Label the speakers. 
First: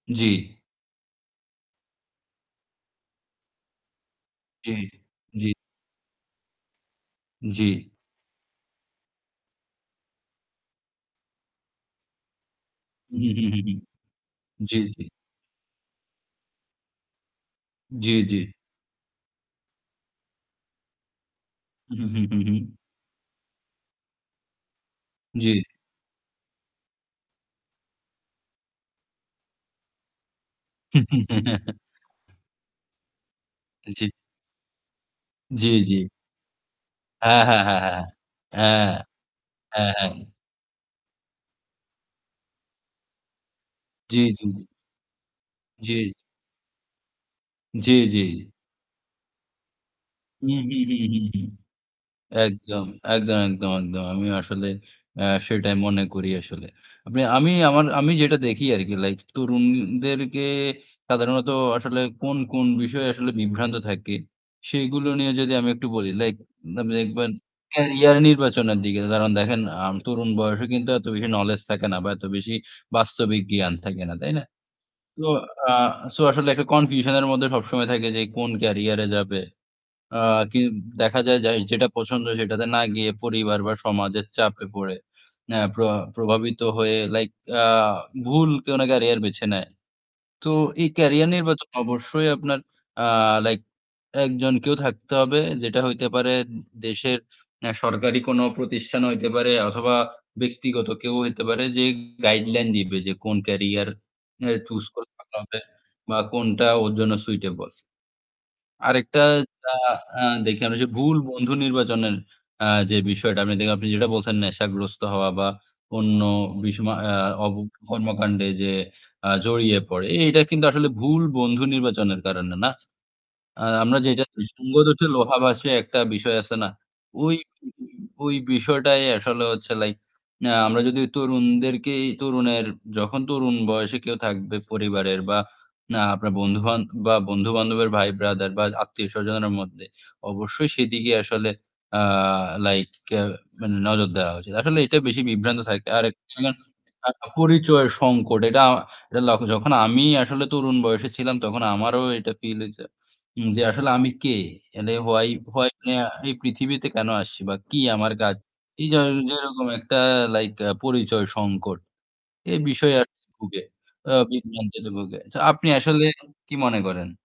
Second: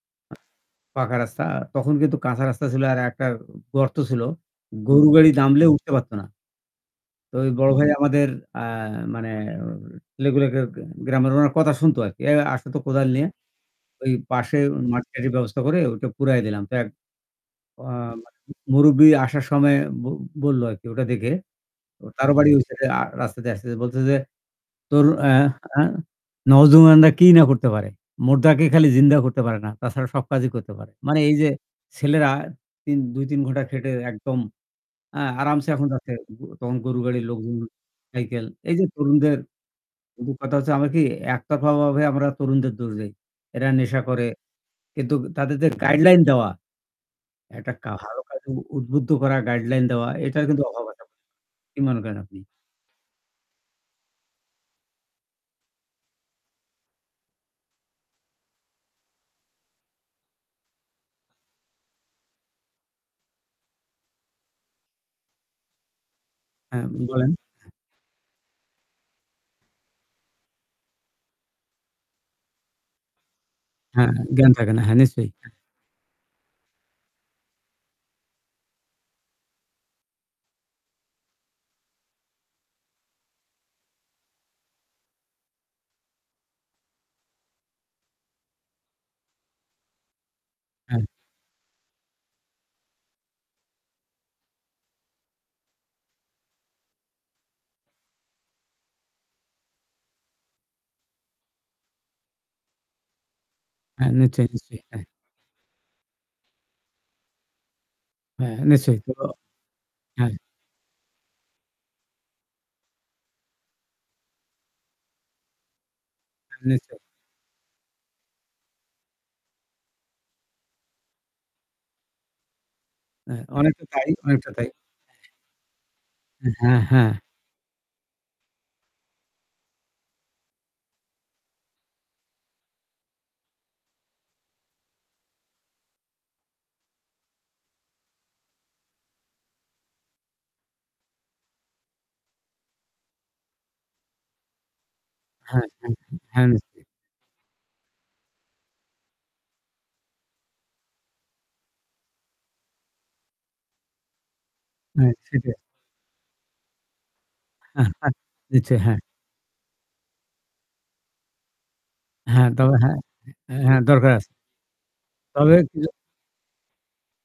Speaker 1: জ্বী।
Speaker 2: পাকা রাস্তা তখন কিন্তু কাঁচা রাস্তা ছিল আর একটা গর্ত ছিল।
Speaker 1: জ্বী,
Speaker 2: গরুর গাড়ি
Speaker 1: জ্বি।
Speaker 2: নামলে উঠতে পারত না। তো ওই
Speaker 1: জ্বি।
Speaker 2: বড় ভাই আমাদের আ মানে ছেলেগুলোকে গ্রামের উনার কথা শুনতো আরকি "এ আস তো কোদাল
Speaker 1: হুম,
Speaker 2: নিয়া।"
Speaker 1: হুম, হুম, হুম।
Speaker 2: ওই পাশে
Speaker 1: জ্বি, জ্বি।
Speaker 2: মাটি-টাটির ব্যবস্থা করে ওটা পুড়ায় দিলাম। তো এক অয়া
Speaker 1: জ্বী,
Speaker 2: বা
Speaker 1: জ্বী।
Speaker 2: মুরুব্বি আসার সময় ব বললো আরকি ওটা দেখে
Speaker 1: হুম, হুম,
Speaker 2: তার
Speaker 1: হুম,
Speaker 2: বাড়ি
Speaker 1: হুম।
Speaker 2: ওই সাইডে রাস্তা দিয়ে আসতেছে। বলতেছে যে "তোর এ
Speaker 1: জ্বী।
Speaker 2: আ নওজওয়ানরা কি না করতে পারে। মুর্দাকে খালি জিন্দা করতে পারে না। তাছাড়া সব কাজই করতে পারে।" মানে এই যে ছেলেরা ইন ২, ৩ ঘন্টা খেটে
Speaker 1: জ্বি।
Speaker 2: একদম আ আরামসে
Speaker 1: জ্বী,
Speaker 2: এখন
Speaker 1: জ্বী।
Speaker 2: যাচ্ছে তখন গরু গাড়ির
Speaker 1: হ্যাঁ,
Speaker 2: লোকজন
Speaker 1: হ্যাঁ, হ্যাঁ, হ্যাঁ, হ্যাঁ।
Speaker 2: সাইকেল। এই যে
Speaker 1: হ্যাঁ।
Speaker 2: তরুণদের
Speaker 1: হ্যাঁ,
Speaker 2: আম
Speaker 1: হ্যাঁ।
Speaker 2: কথা হচ্ছে আমরা কি একতরফাভাবে আমরা তরুণদের দোষ দেই। এরা নেশা
Speaker 1: জ্বী,
Speaker 2: করে।
Speaker 1: জ্বী, জ্বী।
Speaker 2: কিন্তু তাদের যে
Speaker 1: জী।
Speaker 2: গাইডলাইন দেওয়া। একটা কা
Speaker 1: জ্বি,
Speaker 2: ভালো
Speaker 1: জ্বি।
Speaker 2: কাজে উদ্বুদ্ধ করা গাইডলাইন দেওয়া এটার
Speaker 1: হুম,
Speaker 2: কিন্তু
Speaker 1: হুম,
Speaker 2: অভাব আছে।
Speaker 1: হুম, হুম, হুম।
Speaker 2: কি মনে করেন আপনি?
Speaker 1: একদম, একদম, একদম, একদম। আমিও আসলে আ সেটাই মনে করি আসলে। আমি আমার আমি যেটা দেখি আরকি লাইক তরুণদেরকে সাধারণত আসলে কোন, কোন বিষয়ে আসলে বিভ্রান্ত থাকে, সেগুলো নিয়ে যদি আমি একটু বলি লাইক
Speaker 2: হ্যাঁ,
Speaker 1: মানে
Speaker 2: বলেন।
Speaker 1: দেখবেন
Speaker 2: হ্যাঁ।
Speaker 1: ক্যারিয়ার নির্বাচনের দিকে। কারণ দেখেন আম তরুণ বয়সে কিন্তু এত বেশি knowledge থাকে না বা এত বেশি বাস্তবিক জ্ঞান থাকে
Speaker 2: হ্যাঁ,
Speaker 1: না। তাই না?
Speaker 2: জ্ঞান থাকে না। হ্যাঁ,
Speaker 1: তো
Speaker 2: নিশ্চয়ই। হ্যাঁ।
Speaker 1: আ সো আসলে একটা confusion এর মধ্যে সবসময় থাকে যে কোন ক্যারিয়ারে যাবে। আ কিন দেখা যায় যাই যেটা পছন্দ সেটাতে না গিয়ে পরিবার বা সমাজের চাপে পড়ে এ প্র প্রভাবিত হয়ে লাইক আ ভুল কোনো ক্যারিয়ার বেছে নেয়। তো এই
Speaker 2: হ্যাঁ।
Speaker 1: ক্যারিয়ার নির্বাচন অবশ্যই আপনার আ লাইক একজন কেউ থাকতে হবে। যেটা হইতে পারে দে দেশের এ সরকারি কোনো প্রতিষ্ঠান হইতে পারে অথবা ব্যক্তিগত কেউ হইতে পারে যে গাইডলাইন দিবে যে কোন ক্যারিয়ার
Speaker 2: হ্যাঁ, নিশ্চয়ই,
Speaker 1: এ
Speaker 2: নিশ্চয়ই।
Speaker 1: choose
Speaker 2: হ্যাঁ।
Speaker 1: করে হবে বা কোনটা ওর জন্য suitable।
Speaker 2: হ্যাঁ, নিশ্চয়ই। তো
Speaker 1: আরেকটা আ আ
Speaker 2: হ্যাঁ।
Speaker 1: দেখলাম ওইযে ভুল বন্ধু নির্বাচনের আ যে বিষয়টা আপনি যেটা বলছেন নেশাগ্রস্ত হওয়া বা অন্য বিস বা
Speaker 2: নিশ্চয়ই।
Speaker 1: অপ কর্মকাণ্ডে যে আ জড়িয়ে পড়ে। এটা কিন্তু আসলে ভুল বন্ধু নির্বাচনের কারণে না।
Speaker 2: হ্যাঁ,
Speaker 1: আ
Speaker 2: অনেকটা
Speaker 1: আমরা
Speaker 2: তাই।
Speaker 1: যেটা
Speaker 2: অনেকটা
Speaker 1: [unintelligible]
Speaker 2: তাই।
Speaker 1: 'সঙ্গ
Speaker 2: হ্যাঁ।
Speaker 1: দোষে লোহা ভাসে' একটা বিষয় আছে না?
Speaker 2: হ্যাঁ, হ্যাঁ।
Speaker 1: ওই উ উ বিষয়টাই আসলে হচ্ছে লাইক না আমরা যদি তরুণদেরকেই তরুণের যখন তরুণ বয়সে কেউ থাকবে পরিবারের বা না আপনার বন্ধু-বান্দ বা বন্ধু-বান্ধবের ভাই ব্রাদার বা আত্মীয় স্বজনের মধ্যে অবশ্যই সেদিকে আসলে আ লাইক আ মানে নজর দেওয়া উচিত। আসলে এটা বেশি বিভ্রান্ত
Speaker 2: হ্যাঁ,
Speaker 1: থাকে।
Speaker 2: হ্যাঁ,
Speaker 1: আরেক
Speaker 2: হ্যাঁ, হ্যাঁ
Speaker 1: [unintelligible]
Speaker 2: নিশ্চয়ই।
Speaker 1: পরিচয় সংকট। এটা লক্ষ্য যখন আমি আসলে তরুণ বয়সে ছিলাম তখন আমারও এটা ফিল হইছে। যে আসলে আমি কে?
Speaker 2: হ্যাঁ, সেটাই।
Speaker 1: [unintelligible] এই পৃথিবীতে কেন আসছি বা কি
Speaker 2: হ্যাঁ, হ্যাঁ,
Speaker 1: আমার কাজ।
Speaker 2: নিশ্চয়ই।
Speaker 1: এই যে
Speaker 2: হ্যাঁ।
Speaker 1: আ যেরকম একটা লাইক আ পরিচয় সংকট।
Speaker 2: হ্যাঁ,
Speaker 1: এই
Speaker 2: তবে হ্যাঁ।
Speaker 1: বিষয়ে আরকি ভুগে।
Speaker 2: হ্যাঁ, দরকার
Speaker 1: আ
Speaker 2: আছে।
Speaker 1: বিভ্রান্তিতে ভুগে। তো
Speaker 2: তবে
Speaker 1: আপনি
Speaker 2: কি য
Speaker 1: আসলে কি মনে করেন?